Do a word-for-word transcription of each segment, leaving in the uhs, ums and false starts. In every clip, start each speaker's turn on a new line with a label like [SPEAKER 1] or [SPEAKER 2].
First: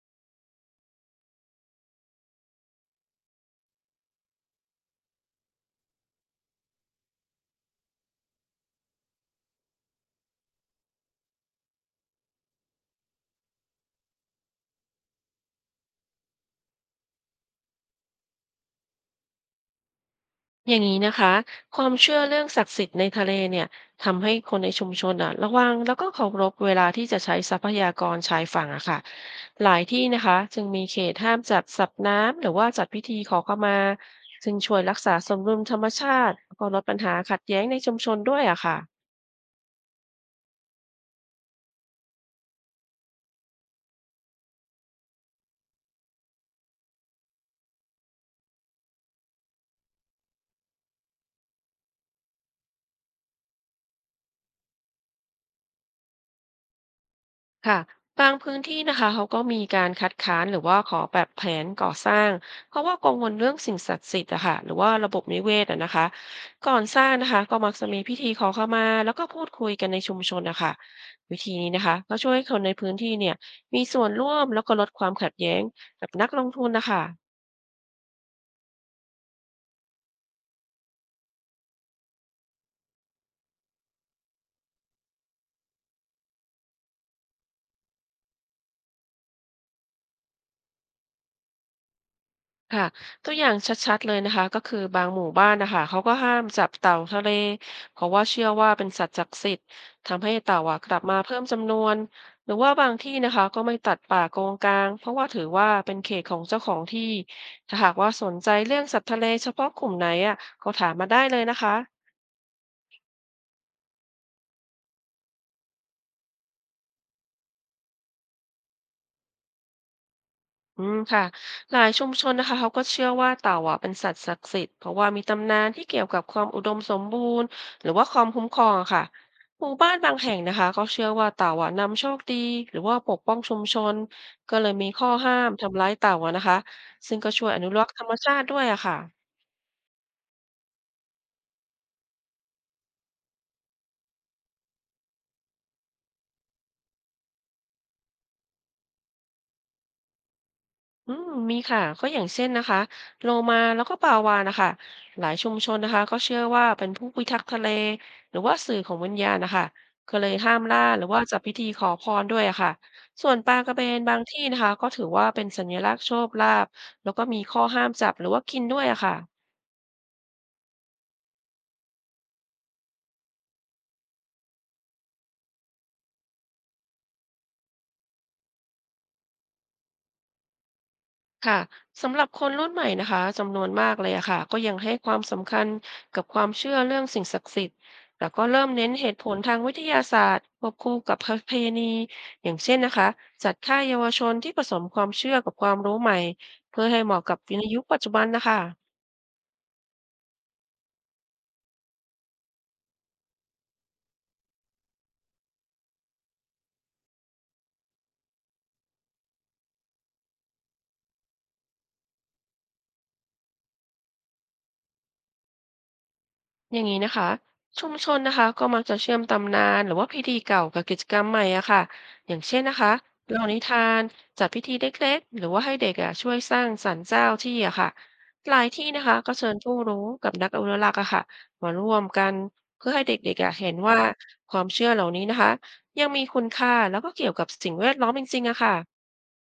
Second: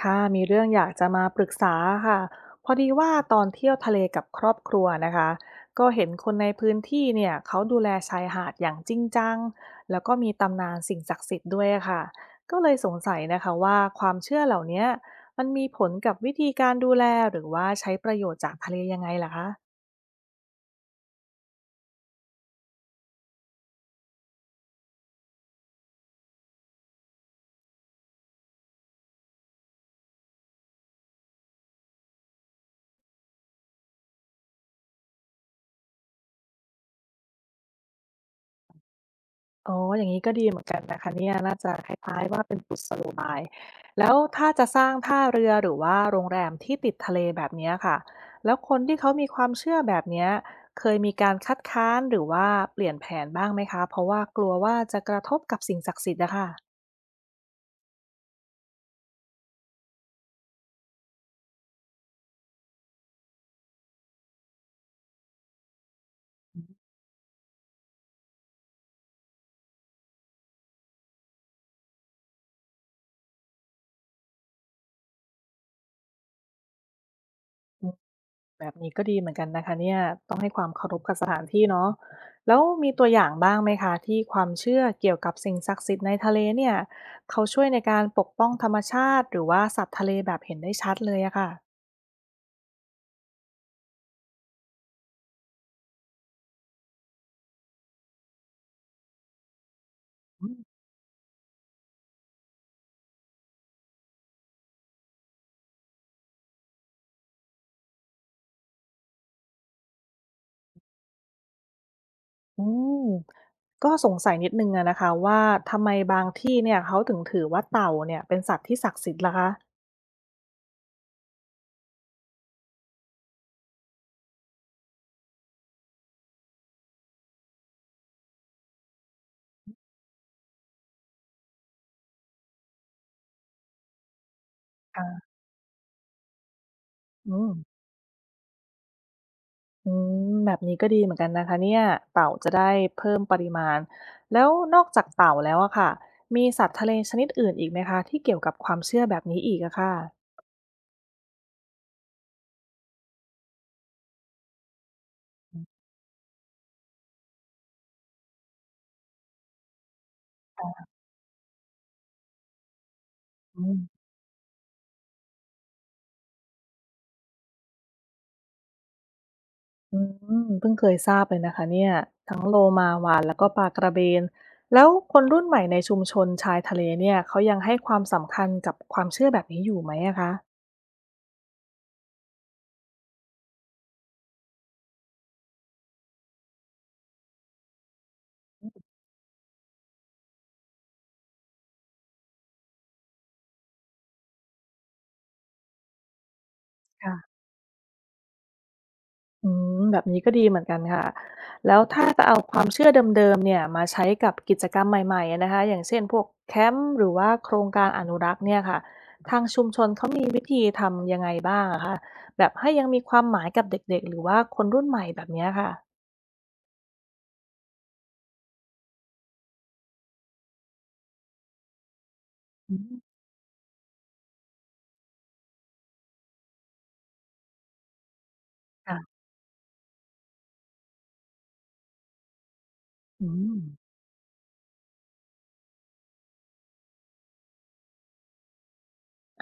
[SPEAKER 1] ค่ะมีเรื่องอยากจะมาปรึกษาค่ะพอดีว่าตอนเที่ยวทะเลกับครอบครัวนะคะก็เห็นคนในพื้นที่เนี่ยเขาดูแลชายหาดอย่างจริงจังแล้วก็มีตำนานสิ่งศักดิ์สิทธิ์ด้วยค่ะก็เลยสงสัยนะคะว่าความเชื่อเหล่าเนี้ยมันมีผลกับวิธีการดูแลหรือว่าใช้ประโยชน์จากทะเลยังไงล่ะคะ
[SPEAKER 2] อย่างนี้นะคะความเชื่อเรื่องศักดิ์สิทธิ์ในทะเลเนี่ยทำให้คนในชุมชนอ่ะระวังแล้วก็เคารพเวลาที่จะใช้ทรัพยากรชายฝั่งอะค่ะหลายที่นะคะจึงมีเขตห้ามจัดสัตว์น้ำหรือว่าจัดพิธีขอขมาซึ่งช่วยรักษาสมดุลธรรมชาติแล้วก็ลดปัญหาขัดแย้งในชุมชนด้วยอะค่ะ
[SPEAKER 1] อ๋ออย่างงี้ก็ดีเหมือนกันนะคะเนี่ยน่าจะคล้ายๆว่าเป็นกุศโลบายแล้วถ้าจะสร้างท่าเรือหรือว่าโรงแรมที่ติดทะเลแบบเนี้ยค่ะแล้วคนที่เขามีความเชื่อแบบเนี้ยเคยมีการคัดค้านหรือว่าเปลี่ยนแผนบ้างไหมคะเพราะว่ากลัวว่าจะกระทบกับสิ่งศักดิ์สิทธิ์อะค่ะ
[SPEAKER 2] ค่ะบางพื้นที่นะคะเขาก็มีการคัดค้านหรือว่าขอแบบแผนก่อสร้างเพราะว่ากังวลเรื่องสิ่งศักดิ์สิทธิ์อะค่ะหรือว่าระบบนิเวศอะนะคะก่อนสร้างนะคะก็มักจะมีพิธีขอขมาแล้วก็พูดคุยกันในชุมชนนะคะวิธีนี้นะคะก็ช่วยให้คนในพื้นที่เนี่ยมีส่วนร่วมแล้วก็ลดความขัดแย้งกับนักลงทุนนะคะ
[SPEAKER 1] แบบนี้ก็ดีเหมือนกันนะคะเนี่ยต้องให้ความเคารพกับสถานที่เนาะแล้วมีตัวอย่างบ้างไหมคะที่ความเชื่อเกี่ยวกับสิ่งศักดิ์สิทธิ์ในทะเลเนี่ยเขาช่วยในการปกป้องธรรมชาติหรือว่าสัตว์ทะเลแบบเห็นได้ชัดเลยอะค่ะ
[SPEAKER 2] ค่ะตัวอย่างชัดๆเลยนะคะก็คือบางหมู่บ้านนะคะเขาก็ห้ามจับเต่าทะเลเพราะว่าเชื่อว่าเป็นสัตว์ศักดิ์สิทธิ์ทำให้
[SPEAKER 1] อื
[SPEAKER 2] เต่าอ่ะ
[SPEAKER 1] ม
[SPEAKER 2] กลับมาเพิ่มจำนวนหรือว่าบางที่นะคะก็ไม่ตัดป่าโกงกางเพราะว่าถือว่าเป็นเขตของเจ้าของที่ถ้าหากว่าสนใจเรื่องสัตว์ทะเลเฉพาะกลุ่มไหนอ่ะก็ถามมาได้เลยนะคะ
[SPEAKER 1] อก็สงสัยนิดนึงอะนะคะว่าทำไมบางที่เนี่ยเขาถึงถือว่าเต่าเนี่ยเป็นสัตว์ที่ศักดิ์สิทธิ์ล่ะคะ
[SPEAKER 2] อืมค่ะหลายชุมชนนะคะเขาก็เชื่อว่าเต่าอ่ะเป็นสัตว์ศักดิ์สิทธิ์เพราะว่ามีตำนานที่เกี่ยวกับความอุดมสมบูรณ์หรือว่าความคุ้มครองอะค่ะหมู่บ้านบางแห่งนะคะเขาเชื่อว่าเต่าอ่ะนำโชคดีหรือว่าปกป้องชุมชนก็เลยมี
[SPEAKER 1] อ่
[SPEAKER 2] ข้อ
[SPEAKER 1] า
[SPEAKER 2] ห้ามทำร้ายเต่าอะนะคะซึ่งก็
[SPEAKER 1] อื
[SPEAKER 2] ช่วย
[SPEAKER 1] ม
[SPEAKER 2] อนุรักษ์ธรรมชาติด้วยอะค่ะ
[SPEAKER 1] อืมแบบนี้ก็ดีเหมือนกันนะคะเนี่ยเต่าจะได้เพิ่มปริมาณแล้วนอกจากเต่าแล้วอะค่ะมีสัตว์ทะเลชนิดอื่นอีกไหมคะที่เกี่ยวกับความเชื่อแบบนี้อีกอะค่ะ
[SPEAKER 2] อืมมีค่ะก็อย่างเช่นนะคะโลมาแล้วก็ปลาวาฬนะคะหลายชุม
[SPEAKER 1] อื
[SPEAKER 2] ชนนะคะก็เชื่อว่าเป็นผู้พิทักษ์ทะเลหรือว่าสื่อของวิญญาณนะคะก็เลยห้ามล่าหรือว่าจับพิธีขอพรด้วยอะค่ะส่วนปลากระ
[SPEAKER 1] ม
[SPEAKER 2] เบนบางที่นะคะก็ถือว่าเป็นสัญลักษณ์โชคลาภแล้วก็มีข้อห้ามจับหรือว่ากินด้วยอะค่ะ
[SPEAKER 1] อืมเพิ่งเคยทราบเลยนะคะเนี่ยทั้งโลมาวาฬแล้วก็ปลากระเบนแล้วคนรุ่นใหม่ในชุมชนชายทะเลเนี่ยเขายังให้ความสำคัญกับความเชื่อแบบนี้อยู่ไหมอะคะ
[SPEAKER 2] ค่ะสำหรับคนรุ่นใหม่นะคะจำนวนมากเลยอะค่ะก็ยังให้ความสำคัญกับความเชื่อเรื่องสิ่งศักดิ์สิทธิ์แล้วก็เริ่มเน้นเหตุผลทางวิทยาศาสตร์ควบคู่กับประเพณีอย่างเช่นนะคะจัดค่ายเยาวชนที่ผสมความเชื่อกับความรู้ใหม่เพื่อให้เหมาะกั
[SPEAKER 1] ค่ะ
[SPEAKER 2] บในยุคปัจจุบันนะคะ
[SPEAKER 1] อืมแบบนี้ก็ดีเหมือนกันค่ะ แล้วถ้าจะเอาความเชื่อเดิมๆเนี่ยมาใช้กับกิจกรรมใหม่ๆอะนะคะอย่างเช่นพวกแคมป์หรือว่าโครงการอนุรักษ์เนี่ยค่ะทางชุมชนเขามีวิธีทำยังไงบ้างอะคะแบบให้ยังมีความหมายกับเด็กๆหรือว่าคนรุ่นใหม่แบบเนี้ยค่ะ
[SPEAKER 2] อย่างนี้นะคะชุมชนนะคะก็มักจะเชื่อมตำนานหรือว่าพิธีเก่ากับกิจกรรมใหม่อะค่ะอย่างเช่น
[SPEAKER 1] อื
[SPEAKER 2] นะคะ
[SPEAKER 1] ม
[SPEAKER 2] เล่านิทานจัดพิธีเล็กๆหรือว่าให้เด็กอะช่วยสร้างศาลเจ้าที่อะค่ะหลายที่นะ
[SPEAKER 1] ค่ะ
[SPEAKER 2] คะก็เชิญผู้รู้กับนักอนุรักษ์อะค่ะมาร่วมกันเพื่อให้
[SPEAKER 1] อื
[SPEAKER 2] เด็กๆอะ
[SPEAKER 1] ม
[SPEAKER 2] เห็นว่าความเชื่อเหล่านี้นะคะยังมีคุณค่าแล้วก็เกี่ยวกับสิ่งแวดล้อมจริงๆอะค่ะ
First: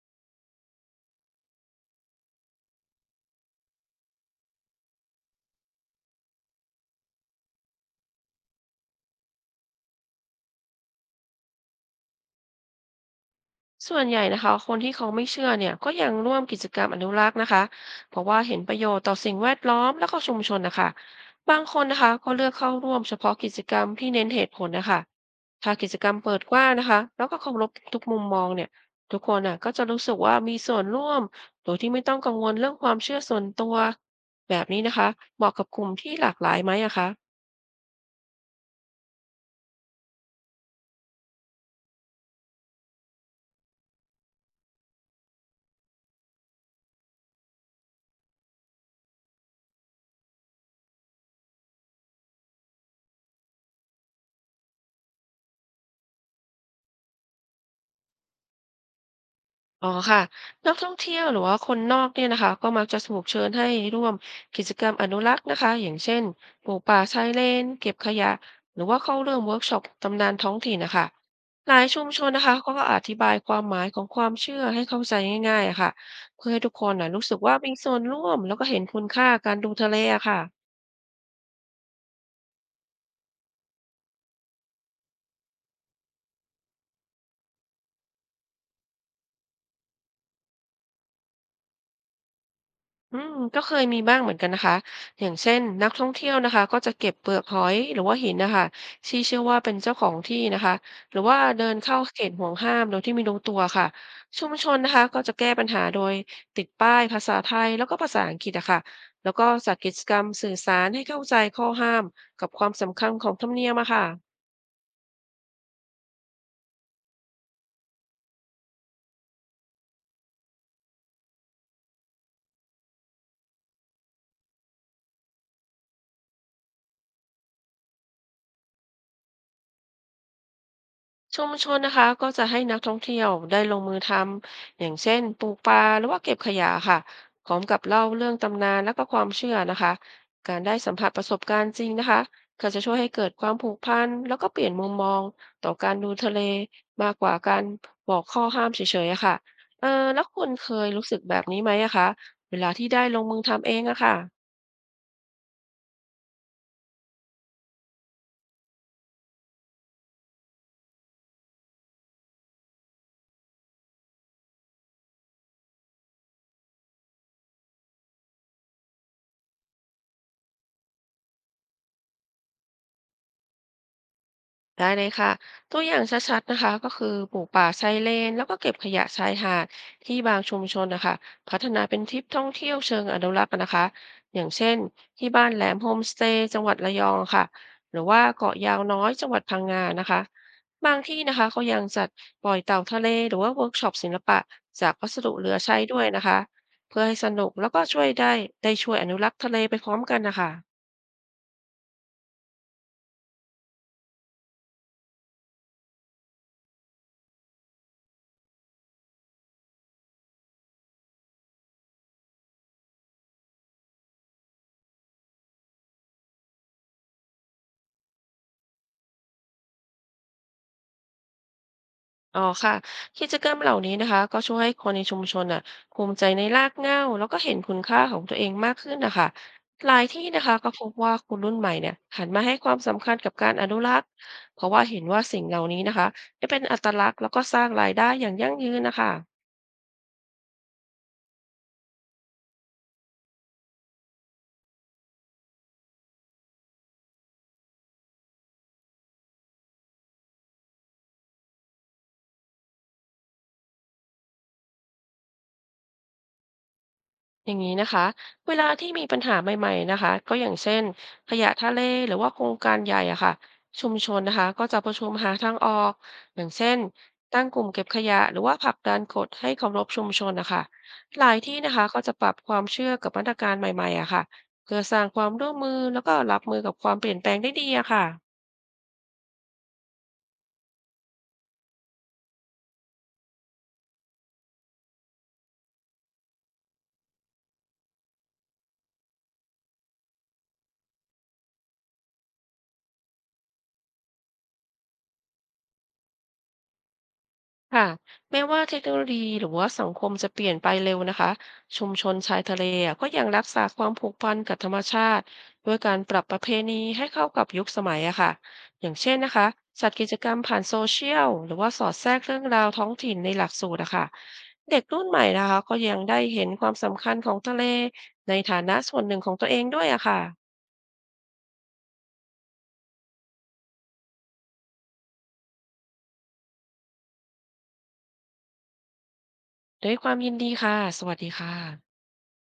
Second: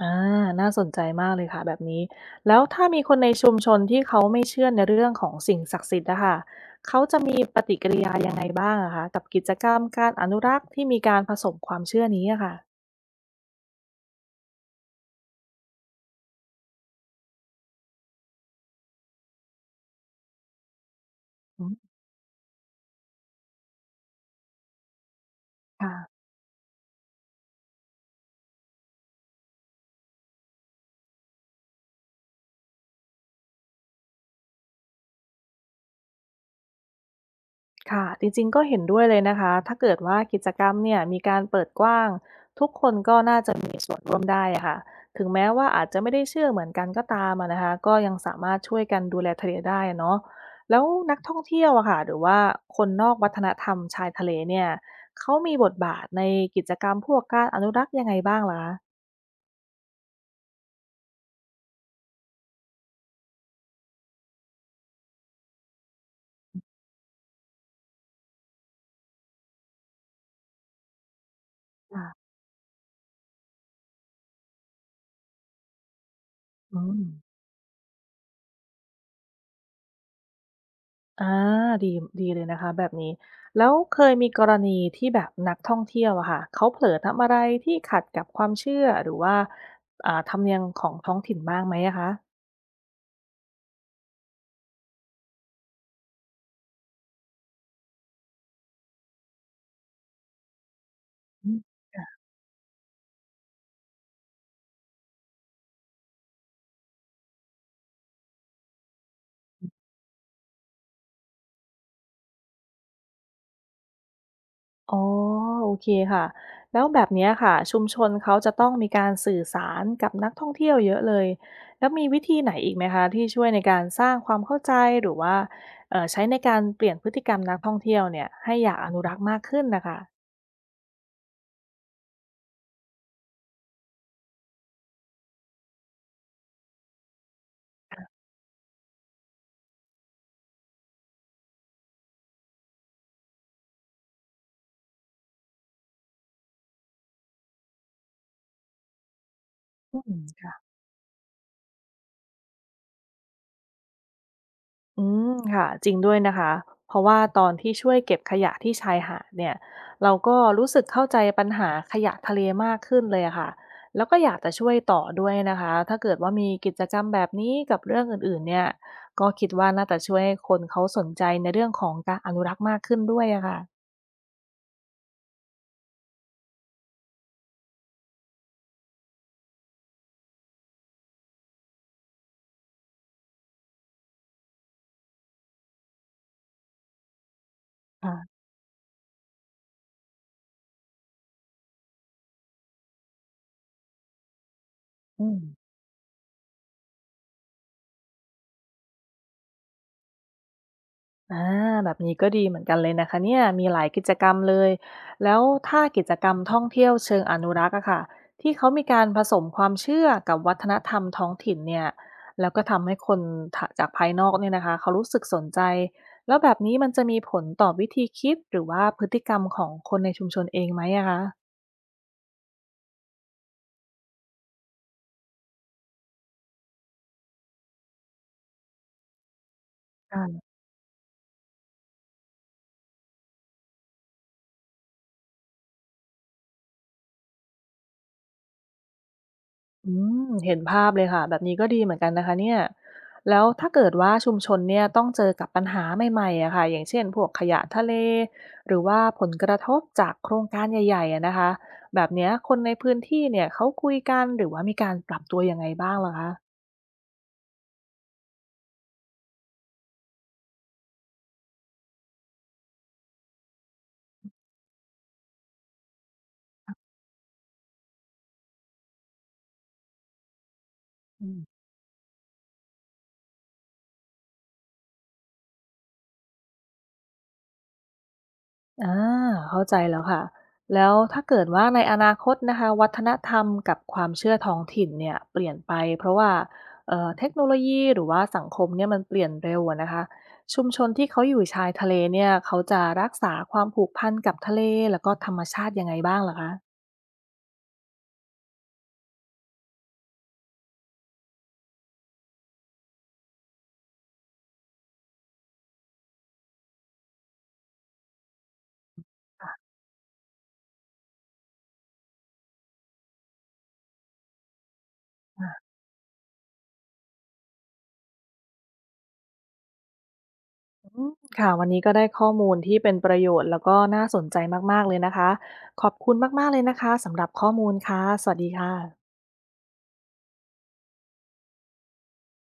[SPEAKER 1] อาน่าสนใจมากเลยค่ะแบบนี้ แล้วถ้ามีคนในชุมชนที่เขาไม่เชื่อในเรื่องของสิ่งศักดิ์สิทธิ์นะคะเขาจะมีปฏิกิริยายังไงบ้างอะคะกับกิจกรรมการอนุรักษ์ที่มีการผสมความเชื่อนี้อะค่ะ
[SPEAKER 2] ส่วนใหญ่นะคะคนที่เขาไม่เชื่อเนี่ยก็ยังร่วมกิจกรรมอนุรักษ์นะคะเพราะว่าเห็นประโยชน์ต่อสิ่งแวดล้อมแล้วก็ชุมชนนะคะบาง
[SPEAKER 1] อื
[SPEAKER 2] คน
[SPEAKER 1] ม
[SPEAKER 2] นะคะก็เลือกเข้าร่วมเฉพาะกิจกรรมที่เน้นเหตุผลนะคะถ้ากิ
[SPEAKER 1] ค่ะ
[SPEAKER 2] จกรรมเปิดกว้างนะคะแล้วก็เคารพทุกมุมมองเนี่ยทุกคนน่ะก็จะรู้สึกว่ามีส่วนร่วมโดยที่ไม่ต้องกังวลเรื่องความเชื่อส่วนตัวแบบนี้นะคะเหมาะกับกลุ่มที่หลากหลายไหมอะคะ
[SPEAKER 1] ค่ะจริงๆก็เห็นด้วยเลยนะคะถ้าเกิดว่ากิจกรรมเนี่ยมีการเปิดกว้างทุกคนก็น่าจะมีส่วนร่วมได้อะค่ะถึงแม้ว่าอาจจะไม่ได้เชื่อเหมือนกันก็ตามอะนะคะก็ยังสามารถช่วยกันดูแลทะเลได้อะเนาะแล้วนักท่องเที่ยวอะค่ะหรือว่าคนนอกวัฒนธรรมชายทะเลเนี่ยเขามีบทบาทในกิจกรรมพวกการอนุรักษ์ยังไงบ้างล่ะคะ
[SPEAKER 2] อ๋อค่ะนักท่องเที่ยวหรือว่าคนนอกเนี่ยนะคะก็มักจะถูกเชิญให้ร่วมกิจกรรมอนุรักษ์นะคะอย่างเช่นปลูกป่าชายเลนเก็บขยะหรือว่าเข้าร่วมเวิร์กช็อปตำนานท้องถิ่นนะคะหลายชุ
[SPEAKER 1] ค่ะ
[SPEAKER 2] มชนนะคะเขาก็อธิบายความหมายของความเชื่อให้เข้าใจง่ายๆอะค่ะเพื่อให้ทุก
[SPEAKER 1] อื
[SPEAKER 2] คน
[SPEAKER 1] ม
[SPEAKER 2] นะรู้สึกว่ามีส่วนร่วมแล้วก็เห็นคุณค่าการดูทะเลอะค่ะ
[SPEAKER 1] อาดีดีเลยนะคะแบบนี้แล้วเคยมีกรณีที่แบบนักท่องเที่ยวอะค่ะเขาเผลอทำอะไรที่ขัดกับความเชื่อหรือว่าอ่าธรรมเนียมของท้องถิ่นบ้างไหมอะคะ
[SPEAKER 2] อืมก็เคยมีบ้างเหมือนกันนะคะอย่างเช่นนักท่องเที่ยวนะคะก็จะเก็บเปลือกหอยหรือว่าหินนะคะที่เชื่อว่าเป็นเจ้าของที่นะคะหรือว่า
[SPEAKER 1] อืม
[SPEAKER 2] เดินเข้าเขตห่วงห้ามโดยที่ไม่รู้ตัวค่ะชุมชนนะคะก็จะแก้ปัญหาโดยติดป้ายภาษาไทยแล้วก็ภาษาอังกฤษอะค่ะแล้วก็จัดกิจกรรมสื่อสารให้เข้าใจข้อห้ามกับความสำคัญของธรรมเนียมอะค่ะ
[SPEAKER 1] อ๋อโอเคค่ะแล้วแบบเนี้ยค่ะชุมชนเขาจะต้องมีการสื่อสารกับนักท่องเที่ยวเยอะเลยแล้วมีวิธีไหนอีกไหมคะที่ช่วยในการสร้างความเข้าใจหรือว่าเอ่อใช้ในการเปลี่ยนพฤติกรรมนักท่องเที่ยวเนี่ยให้อยากอนุรักษ์มากขึ้นน่ะค่ะ
[SPEAKER 2] ชุมชนนะคะก็จะให้นักท่องเที่ยวได้ลงมือทำอย่างเช่นปลูกปลาหรือว่าเก็บขยะค่ะพร้อมกับเล่าเรื่องตำนานและก็ความเชื่อนะคะการได้สัมผัสประสบการณ์จริงนะคะก็จะช่วยให้เกิดความผูกพันแล้วก็เปลี่ยนมุมมองต่อการดูทะเลมากกว่าการบอกข้อห้ามเฉยๆอะค่ะเอ
[SPEAKER 1] อื
[SPEAKER 2] อแล้
[SPEAKER 1] ม
[SPEAKER 2] วคุณเคยรู้สึกแบบนี้ไหมอะคะเวลาที่ได้ลงมือทำเองอะค่ะ
[SPEAKER 1] อืมค่ะจริงด้วยนะคะเพราะว่าตอนที่ช่วยเก็บขยะที่ชายหาดเนี่ยเราก็รู้สึกเข้าใจปัญหาขยะทะเลมากขึ้นเลยอะค่ะแล้วก็อยากจะช่วยต่อด้วยนะคะถ้าเกิดว่ามีกิจกรรมแบบนี้กับเรื่องอื่นๆเนี่ยก็คิดว่าน่าจะช่วยให้คนเขาสนใจในเรื่องของการอนุรักษ์มากขึ้นด้วยอะค่ะ
[SPEAKER 2] ได้เลยค่ะตัวอย่างชัดๆนะคะก็คือปลูกป่าชายเลนแล้วก็เก็บขยะชายหาดที่บางชุมชนนะคะพัฒนาเป็นทริปท่องเที่ยวเชิงอนุรักษ์นะคะอย่างเช่นที่บ้านแหลมโฮมสเตย์จังหวัดระยองค่ะหรือว่า
[SPEAKER 1] ค่ะ
[SPEAKER 2] เกาะยาวน้อยจังหวัดพังงานะคะบางที่นะคะเขายังจัดปล่อยเต่าทะเลหรือว่าเวิร์กช็อปศิลปะจากวัส
[SPEAKER 1] อื
[SPEAKER 2] ดุ
[SPEAKER 1] ม
[SPEAKER 2] เหลือใช้ด้วยนะคะเพื่อให้สนุกแล้วก็ช่วยได้ได้ช่วยอนุรักษ์ทะเลไปพร้อมกันนะคะ
[SPEAKER 1] อาแบบนี้ก็ดีเหมือนกันเลยนะคะเนี่ยมีหลายกิจกรรมเลยแล้วถ้ากิจกรรมท่องเที่ยวเชิงอนุรักษ์อะค่ะที่เขามีการผสมความเชื่อกับวัฒนธรรมท้องถิ่นเนี่ยแล้วก็ทำให้คนถจากภายนอกเนี่ยนะคะเขารู้สึกสนใจแล้วแบบนี้มันจะมีผลต่อวิธีคิดหรือว่าพฤติกรรมของคนในชุมชนเองไหมอะค
[SPEAKER 2] อ๋อค่ะกิจกรรมเหล่านี้นะคะก็ช่วยให้คนในชุมชนน่ะภูมิใจในรากเหง้าแล้วก็เห็นคุณค่าของตัวเองมากขึ้นนะคะหลายที่นะ
[SPEAKER 1] ะ
[SPEAKER 2] คะก็พบว่าคนรุ่นใหม่เนี่ยหันมาให้ความสำคัญกับการอนุรักษ์เพราะว่าเห็นว่าสิ่งเหล่านี้นะคะจะเป็นอัตลักษณ์แล้วก็สร้างรายได้อย่างยั่งยืนนะคะ
[SPEAKER 1] อืมเห็นภาพเลยค่ะแบบนี้ก็ดีเหมือนกันนะคะเนี่ยแล้วถ้าเกิดว่าชุมชนเนี่ยต้องเจอกับปัญหาใหม่ๆอะค่ะอย่างเช่นพวกขยะทะเลหรือว่าผลกระทบจากโครงการใหญ่ๆอะนะคะแบบเนี้ยคนในพื้นที่เนี่ยเขาคุยกันหรือว่ามีการปรับตัวยังไงบ้างเหรอคะ
[SPEAKER 2] อย่างนี้นะคะเวลาที่มีปัญหาใหม่ๆนะคะก็อย่างเช่นขยะทะเลหรือว่าโครงการใหญ่อะค่ะชุมชนนะคะก็จะประชุมหาทางออกอย่างเช่นตั้งกลุ่มเก็บขยะหรือว่าผลักดันกฎให้เคารพชุมชนนะคะห
[SPEAKER 1] อื
[SPEAKER 2] ลายที่
[SPEAKER 1] ม
[SPEAKER 2] นะคะก็จะปรับความเชื่อกับมาตรการใหม่ๆอะค่ะเพื่อสร้างความร่วมมือแล้วก็รับมือกับความเปลี่ยนแปลงได้ดีอะค่ะ
[SPEAKER 1] อาเข้าใจแล้วค่ะแล้วถ้าเกิดว่าในอนาคตนะคะวัฒนธรรมกับความเชื่อท้องถิ่นเนี่ยเปลี่ยนไปเพราะว่าเอ่อเทคโนโลยีหรือว่าสังคมเนี่ยมันเปลี่ยนเร็วอะนะคะชุมชนที่เขาอยู่ชายทะเลเนี่ยเขาจะรักษาความผูกพันกับทะเลแล้วก็ธรรมชาติยังไงบ้างเหรอคะ
[SPEAKER 2] ค่ะแม้ว่าเทคโนโลยีหรือว่าสังคมจะเปลี่ยนไปเร็วนะคะชุมชนชายทะเลอะก็ยังรักษาความผูกพันกับธรรมชาติด้วยการปรับประเพณีให้เข้ากับยุคสมัยอะค่ะอย่างเช่นนะคะ
[SPEAKER 1] ค่ะ
[SPEAKER 2] จัดกิจกรรมผ่านโซเชียลหรือว่าสอดแทรกเรื่องราวท้องถิ่นในหลักสูตรอะค่ะเด็กรุ่นใหม่นะคะก็ยังได้เห็นความสำคัญของทะเลในฐานะส่วนหนึ่งของตัวเองด้วยอะค่ะ
[SPEAKER 1] อืมค่ะวันนี้ก็ได้ข้อมูลที่เป็นประโยชน์แล้วก็น่าสนใจมากๆเลยนะคะขอบคุณมากๆเลยนะคะสำหรับข้อมูลค่ะสวัสดีค่ะ
[SPEAKER 2] ด้วยความยินดีค่ะสวัสดีค่ะ